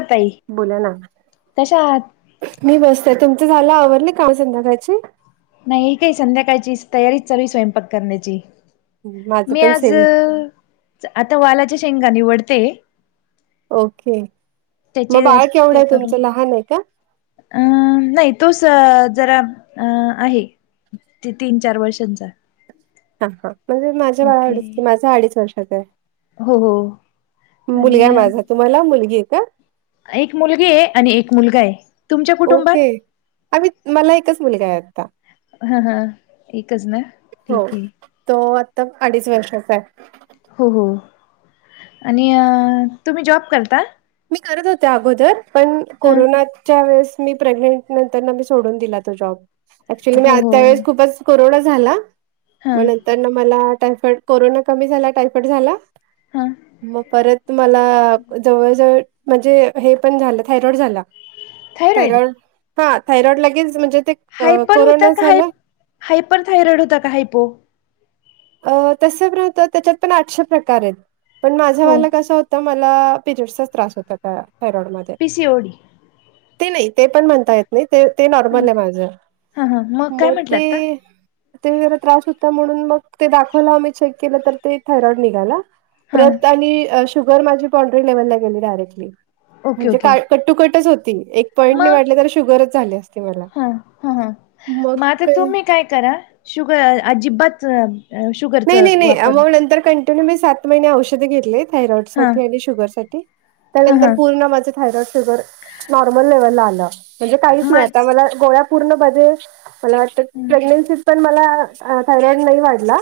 आताई बोला ना मी बसतेय तुमचं झालं आवरडले काय संध्याकायची नाही काही संध्याकाळची तयारीच चालू स्वयंपाक करण्याची माझं मी पण आज सेम आता वालाच्या शेंगा निवडते ओके त्याची मग बाळक एवढा आहे तुमचं लहान आहे का अं नाही तोच जरा अ आहे ते तीन चार वर्षांचा. हा हा म्हणजे माझ्या ओके बाळाच माझं अडीच वर्षाच आहे. हो हो मुलगा आणि माझा तुम्हाला मुलगी आहे का? एक मुलगी आहे. आणि एक मुलगा आहे तुमच्या कुटुंबात. अ् मला एकच मुलगा आहे आत्ता. हा हा एकच ना. ठीक हो. आहे. तो आता अडीच वर्षाचा आहे. हो हो आणि तुम्ही जॉब करता? मी करत होते अगोदर पण हा कोरोनाच्या वेळेस मी प्रेग्नेंट नंतर मी सोडून दिला. तो जॉब ऍक्च्युली मी हो हो त्यावेळेस खूपच. कोरोना झाला हां मग नंतर ना मला टायफॉइड कोरोना कमी झाला टायफॉईड झाला हां मग परत मला जवळ जवळ म्हणजे हे पण झालं थायरॉड झाला थायरॉइड थयरॉइड हा थायरॉइड लागेच म्हणजे ते अ, हायपर होता कोरोना का हा झाला हायपर थायरॉइड होता का हायपो अ तस होत त्याच्यात पण आठशे प्रकार आहेत पण हो माझवाला कस होता मला पजचा त्र होता त्या थायरॉइड म पि सी ओडी ते नाही ते पण म्हणता येत नाही ते ते हां नॉर्मल आहे माझ हां हां काय मग म्हटलं आता ते ते जरा त्रास होता म्हणून मग ते दाखवला आम्ही चेक केलं तर ते थायरॉइड निघाला हां प्रत आणि शुगर माझी पड्री लेवलला गेली डायरेक्टली ओके म्हणजे ओके का कट्टुकटच होती एक पॉईंट नाही वाटले तर शुगरच झाल्यास ह ह ह मता काही तुम्ही काय करा शुग अजिबात नाही शुगरचा नाही नाही वापर मग नंतर कंटिन्यू मी सात महिने औषधे घेतले थायरॉइड हां साठी आणि शुगर साठी हां त्यानंतर हां पूर्ण माझे थायरॉइड शुगर नॉर्मल लेवलला आल म्हणजे काही नाही मग आता मला गोळ्या पूर्ण बरी मला वाटत प्रेग्नेन्सीत पण मला थायरॉइड नाही वाढला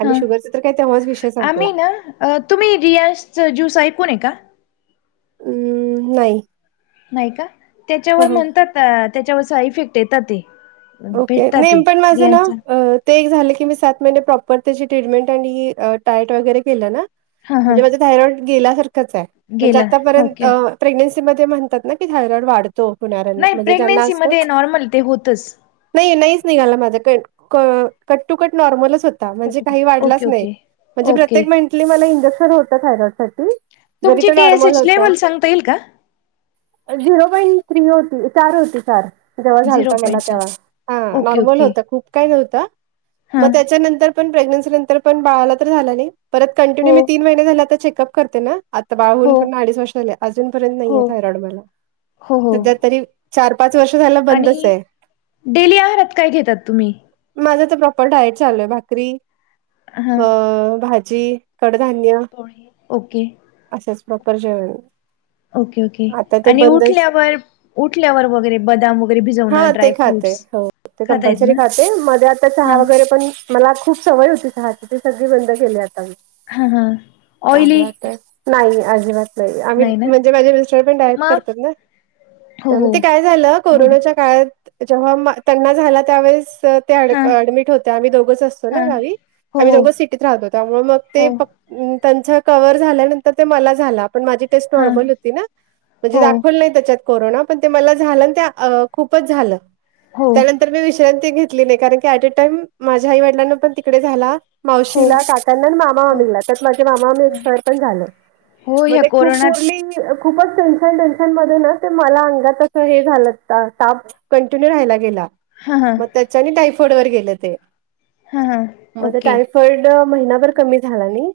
आणि हा शुगरचा तर काही तेव्हाच विषय संपला. आम्ही ना तुम्ही रियाज ज्यूस ऐकून आहे का? हम्म नाही. नाही का ह त्याच्यावर ह म्हणतात त्याच्यावर साई इफेक्ट येतात ते ओके भेटतात नाही ते पण माझं ना रियाजचा ते एक झाले की मी सात महिने प्रॉपर त्याची ट्रीटमेंट आणि डाएट वगैरे केलं ना हां हां म्हणजे माझं थायरॉईड गेल्यासारखंच आहे म्हणजे गेला आतापर्यंत ओके अह प्रेग्नेन्सी मध्ये म्हणतात ना की थायरॉइड वाढतो होणाऱ्यांना नाही म्हणजे ज्यांना प्रेग्नेन्सी असतो मध्ये नॉर्मल ते होतच नाही नाहीच निघाला माझा कट टू कट नॉर्मलच होत ता म्हणजे काही वाढलाच ओके नाही, ओके म्हणजे ओके प्रत्येक मिनिटाला मला इंजेक्शन होत थायरॉईड साठी जरी तुमची ते टी एस नॉर्मल एच होत लेवल सांगता येईल का झिरो पॉइंट थ्री होती चार होती चार जेव्हा झिरो झालता मला पॉईंट चार तेव्हा हा ओके नॉर्मल ओके होत खूप काही नव्हतं मग हां त्याच्यानंतर पण प्रेग्नसी नंतर पण बाळाला तर झाला नाही परत हो कंटिन्यू मी तीन महिने झाले आता चेकअप करते ना आता बाळ हो होऊन पण अडीच वर्ष झाले अजून पर्यंत नाहीये हो थायरॉइड मला हो हो सध्या तरी चार पाच वर्ष झालं बंदच आणि आहे. डेली आहारात काय घेतात तुम्ही? माझ तर प्रॉपर डायट चालू आहे भाकरी हां अह भाजी कडधान्य होय ओके. असच प्रॉपर जेवण ओके ओके आता ते आणि बंदच उठल्यावर उठल्यावर वगैरे बदाम वगैरे हा भिजवणं ते खाते ड्रायफ्रूट्स हो ते खाता येत कंपल्सरी ना खाते मध्ये आता चहा हां वगैरे पण मला खूप सवय होती चहाची ते सगळी बंद केली आता मी. हां हां ऑइली त्यामुळे आता नाही अजिबात नाही आम्ही म्हणजे माझे मिस्टर पण डाएट मग करतात ना हो हो त्यामुळे ते काय झालं गुड कोरोनाच्या काळात जेव्हा त्यांना झाला त्यावेळेस ते एड हा ऍडमिट होते आम्ही दोघंच असतो हा ना गावी हो आम्ही हो दोघ सिटीत राहतो त्यामुळे मग ते हो प त्यांचा कवर झाल्यानंतर ते मला झाला पण माझी हा नॉर्मल होती ना म्हणजे हो दाखवली नाही त्याच्यात कोरोना पण ते मला झालं ते खूपच झालं हो त्यानंतर मी विश्रांती घेतली नाही कारण की ऍट अ टाईम माझ्या आई वडिलांना पण तिकडे झाला हो मावशीला, काकांना आणि मामा हो मामी ला, त्यात माझे मामा मामी एक्सपायर पण झाले हो मग ह्या ते खूप कोरोनात [unintelligible] खूपच टेन्शन टेन्शन मध्ये ना ते मला अंगात हे झालं ताप कंटिन्यू राहिला गेला हां हां म त्याच्याने टायफॉइड वर गेल ते. हां हां मग आता ओके टाय फॉइड महिनाभर कमी झाला नाही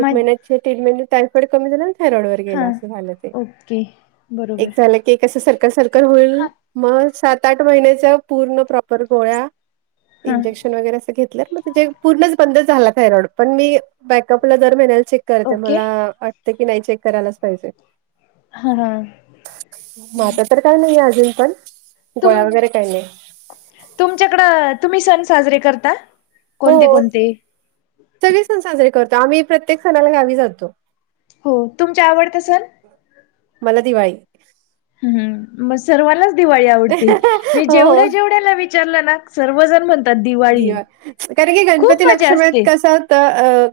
एक मग महिन्याची ट्रीटमेंट टायफॉइड कमी झाला थायरॉईड वर गेलं हां अस झालं ते ओके एक बरोबर झालं एक अस सर्कल सर्कल होऊन मग सात आठ महिन्याच्या पूर्ण प्रॉपर गोळ्या हां इंजेक्शन वगैरे असं घेतलं मग जे पूर्णच बंदच झाला थायरॉईड पण मी बॅकअपला दर महिन्याला चेक करते ओके मला वाटते की नाही चेक करायलाच पाहिजे हां हां म आता तर काय नाही आहे अजून पण तुम गोळ्या वगैरे काही नाही. तुमच्याकडं तुम्ही सण साजरे करता? कोणते हो कोणते? सगळे सण साजरे करतो. आम्ही प्रत्येक सणाला गावी जातो. हो तुमच्या आवडतं सण? मला दिवाळी हम्म मग सर्वांलाच दिवाळी आवडते मी हो जेवढ्या जेवढ्याला विचार सर्वजण म्हण दिवा कारण की गणपती मजा लक्षम आहेत असते कसं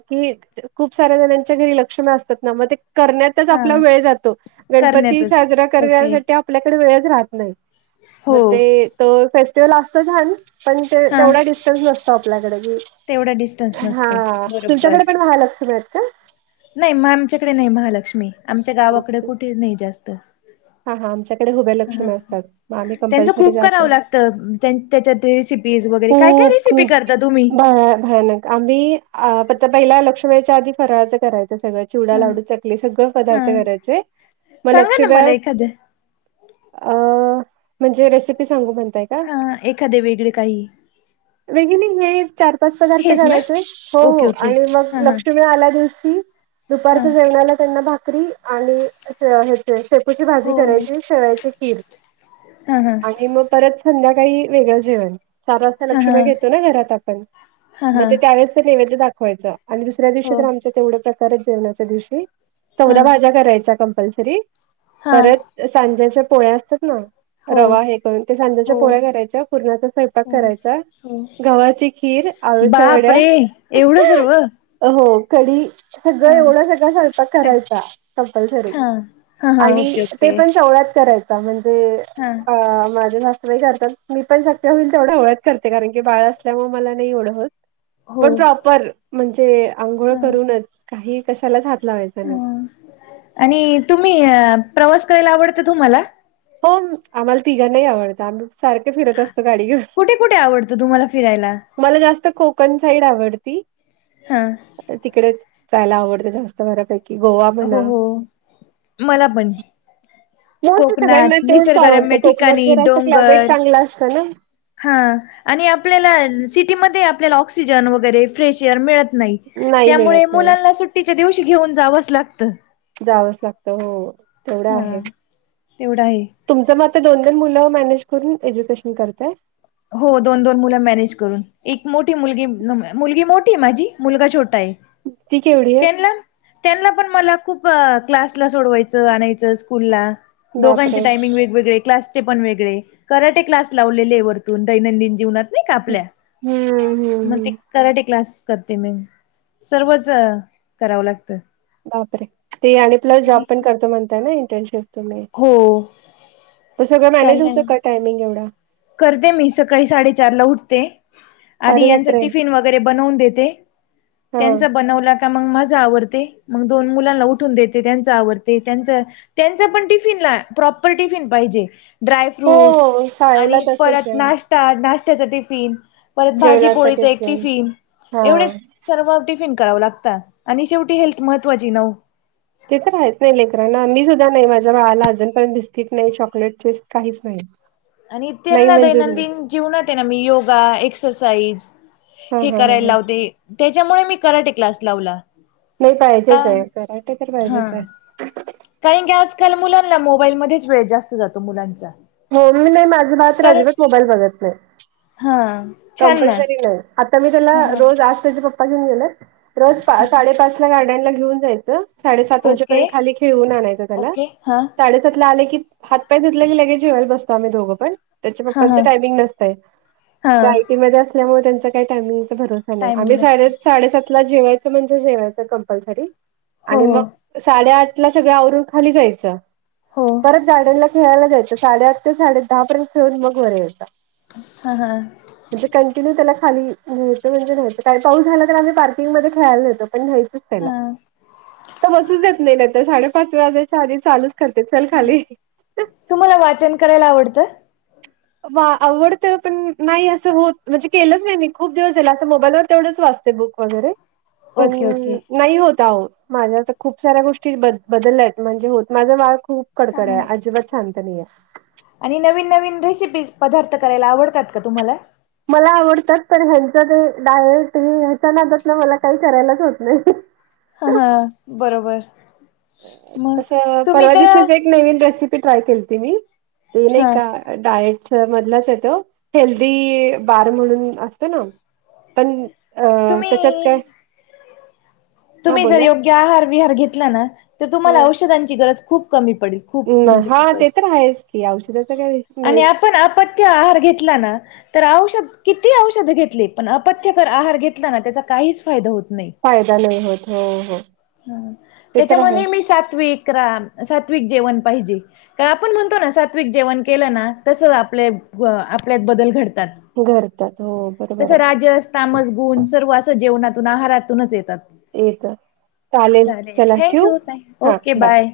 की खूप साऱ्या जच्या घरी लक्ष असतात ना मग ते कर हा आपला वेळ जातो गणपती करण्यातच साजरा ओके करण्यासाठी आपल्याकडे वेळच राहतो नाही म हो ते तर फेस्टिवल असत ान पण हा तेवढा दि त आपल्याकडे क तेवढा डिस्टन्स ह नसतो बरोबर तुमच्याकडे पण महालक्षमी आहेत का नाही म आमच्याकडे नाही महालक्ष्मी आमच्या गावाकडे ओके कुठे नाही जास्त हा हा आमच्याकडे हुबे ह लक्ष्मी असतात मग आम्ही त्यांचं कंपल्सरी खूप जाते करावं लागतं त्याच्यात रेसिपीज वगैरे काय काय खूप रेसिपी खूप करता तुम्ही भ भयानक आ्ही अ आता पहिला लक्ष व्यायच्या आधी फराळाचं करायचं सगळं चिवडा ह लाडू चकले सगळं हा पदार्थ करायचे मग सांगा ना लक्ष्म्या मला एखाद्या अ म्हणजे रेसिपी सांगू म्हणताय का? हा एखादे वेगळे काही बेगिनंग चार पाच पदार्थ हेच ना करायचेय हो ओके ओके आणि मग हा हा लक्ष्मी आल्या दिवशी हा दुपारच्या जेवणाला त्यांना भाकरी आणि श ची भाजी हो करायची शेवायची खीर हा हा आणि मग परत संध्याकाळी वेगळं जेवण सार वाजता हा लक्ष हा म घेतो ना घरात आपण हा मग हा ते त्यावेळेस ते नेवेद दाखवायचं आणि दुसऱ्या दिवशी हो तर आमच्या तेवढ्या प्रकारच जेवणाच्या दिवशी हा चौदा भाज्या करायचा कंपल्सरी हा परत सांज्याच्या पोळ्या असतात ना हो रवा हे करून ते सांध्याच्या हो पोळ्या करायच्या पूर्णाचा स्वयंपाक हो करायचा हो गव्हाची खीर आळूच्या वड्या बापरे एवढं सर्व हो कडीी सगळं हा एवढं सगळं स्वयपाक सांग करायचा कंपल्सरी हा हा हा आणि ओके ते ओके पण सवळ्यात करायच म्हणजे हा अ माझे झाासतबाई करतात मी पण शक्य होईल तेवढं ओळ्यात करते कारण की बाळ असल्यामुळे मला नाही ओढं होत हो पण प्रॉपर म्हणजे आंघोळ हा करूनच काही कशालाच हात लावायचा नाही हा आणि तुम्ही प्रवास करायला आवडत तुम्हाला हो आम्हाला तिघं नाही आवडत आमही सारखे फिरत असतो गाडी घे कुठे कुठे आवडतं तुम्हाला फिरायला मला जास्त कोकण साईड आवडती हा तिकडेच जायला आवडतें जास्त बऱपैकी हो हो मला पण जास्त सगळ्यांना कोकणात तेच निसर्गरम्य आवडतं कोकणात ठिकाणी जर असं क्लायमेट डोंगर चांगलं असतं ना हा आणि आपल्याला सिटीमध्ये आपल्याला ऑक्सिजन वगैरे फ्रेश एअर मिळत नाही नाही त्यामुळे मिळत नाही मुलांना सुट्टीच्या दिवशी घेऊन जावंच लाग जावंच लागतं हो तेवढं हा. आहे तेवढा आहे. तुमचं मग आ दोन दोन मुलं मॅनेज करून एज्युकेशन करतय हो दोन दोन मुलं मॅनेज करून एक मोठी मुलगी मुलगी मोठी आहे माझी मुलगा छोटा आहे ती केवढी आहे त्यांनला त्यांना पण मला खूप क्लासला सोडवायचं आणायचं स्कूलला दोघांचे बापरे टायमिंग वेगवेगळे क्लासचे पण वेगळे कराटे क्लास लावलेले आहे वती दैनंदिन जीवनात नाही का आपल्या हम्म हम्म मग हम्म ते कराटे क्लास करते मी सर्वच करावं लागतं बापरे ते आणि प्लस जॉब पण करतो म्हणताय ना इंटर्नशिप तु हो प सगळं मॅनेज होतं चाललंय का टायमिंग एवढा करते मी सकाळी साडेचार ला उठते आधी अरे यांच बापरे! टिफिन वगैरे बनवून देते हां. त्यांचा बनव का मग माझा आवडते मग दोन मुलांना उठून देते त्यांच आवते त्यांच त्यांचा पण टिफिनला प्रॉपर टिफिन पाहिजे ड्राय फ्रूट्स हो, शाळेला आणि तसंच परत आहे. नाश्ता नाश्त्याचा टिफिन परत भाजी पोळीच जेवणासाठी एक सेम. टिफिन हां. एवढेच सर्व टिफिन करावं लागतात आणि शेवटी हेल्थ महत्वाची नव ते तर आहेयच नाही लेकरराना मी सुद्धा नाही माझ्या बाळाला अजूनपर्यंत बिस्किट नाही चॉकलेट चिप्स काहीच नाही हम आणि त्यांना दैनंदिन जीवनात आहे ना मी योगा एक्सरसाइज हां, हे हां, हां, करायला हां. लावते त्याच्यामुळे मी कराटे क्लास लावला नाही का पाहिजेच आहे कराटे तर हा पाहिजेच आहेत कारण की आजकाल मुलांना मोबाईलमध्येध्येच वेळ जास्त जातो मुलांचा मम् ममी नाही माझे भात तर राजीवच मोबाईल बघत नाही हा छान ना कंपल्सरी नाही आता मी त्याला ह रोज आज त्याच्या पप्पा घेऊन गेलो रोज साडे पाच ला गा जा ख ख ओके ओके हा आणा आ की हात पाय धत की लगेजेस बसो आम्ही दोघं पण त्याच्या हा पप्पचं हा टाइमिंग नसतय हा त्या आयटी मध्ये असल्यामुळे त्यांचा काही टायमिंगचा भरोसा नाही टायमिंग आम्ही सा नसत साडेसात जेवायच म्हणजे जेवायच कंपल्सरी हो आणि हो मग साडे आठ ला सगळं आवरून खाली जायचं हो परत झाडला खेळायला जायचं साडेआठ ते साडे दहा पर्यंत खेळून मग बरे येतं हा हा म्हणजे कंटिन्यू त्याला खाली घ्यायं म्हणजे नाहीय का पाऊ झाला तर आम्ही पार्कंगमध्येध्ये खेयला येतो पण नाही सूच हा देत नाही नाही तर साडे पाच वाजेच्या आध चालू करते चल खाली तुम्हाला वाचन करायला आवडतं वा आवडतं पण नाही असं होत म्हणजे केलंच नाही मी खूप दिवस झाला असं मोबाईलवर तेवढंच वाचत बुक वगैरे पण ओके ओके नाही होत हो माझ्या तर खूप साऱ्या गोष्टी ब बदलल्यात म्हणजे होत माझं बाळ खूप कडकडे ह अजिबा छांतनीये आणि नवीन नवीन रेसिपीज पदार्थ करायला आवडतात का तुम्हाला मला आवडतात पण ह्यांच ते डायट ह्याच्या नादात ना मला काही करायलाच होत नाही ह हा बरोबर मग तं तुम्ही परवा तर दिशीच एक नवीन रेसिपी ट्राय केली त मी ते नाही हा का डाएट मधलाच येतो हेल्दी बार म्हणून असतो ना पण अ त्याच्यात काय तुम्ही हा तुम्ही जर बोला योग्य आहार विहार घला ना तर हा तुम्हाला औषधांची गरज खूप कमी पडेल खूप म्हणजे हा ते खूपच तर आहेच की औषधाचा काय विष आणि नाहीच आपण आप्य आहार घेतला ना तर औषध किती औषध घेतली पण ्य आार घेतलाना त्याचा काहीच फायदा होत नाही फायदा नाही होत हो हो ह ते तर त्याच्यामध्ये आहे नेह ममी सात्विक्रम सात्विक जेवण पाहिजे काय आपण म्हणतो ना सात्विक जेवण केलं ना तसं आपले आपल्यात बदल घडतात घरतात हो बरोबर तसं आहे राजस तामस गुण सर्व असं जेवणातून आहारातूनच येतात आहे येत चालेल चला थँक ठेवू यू ओके बाय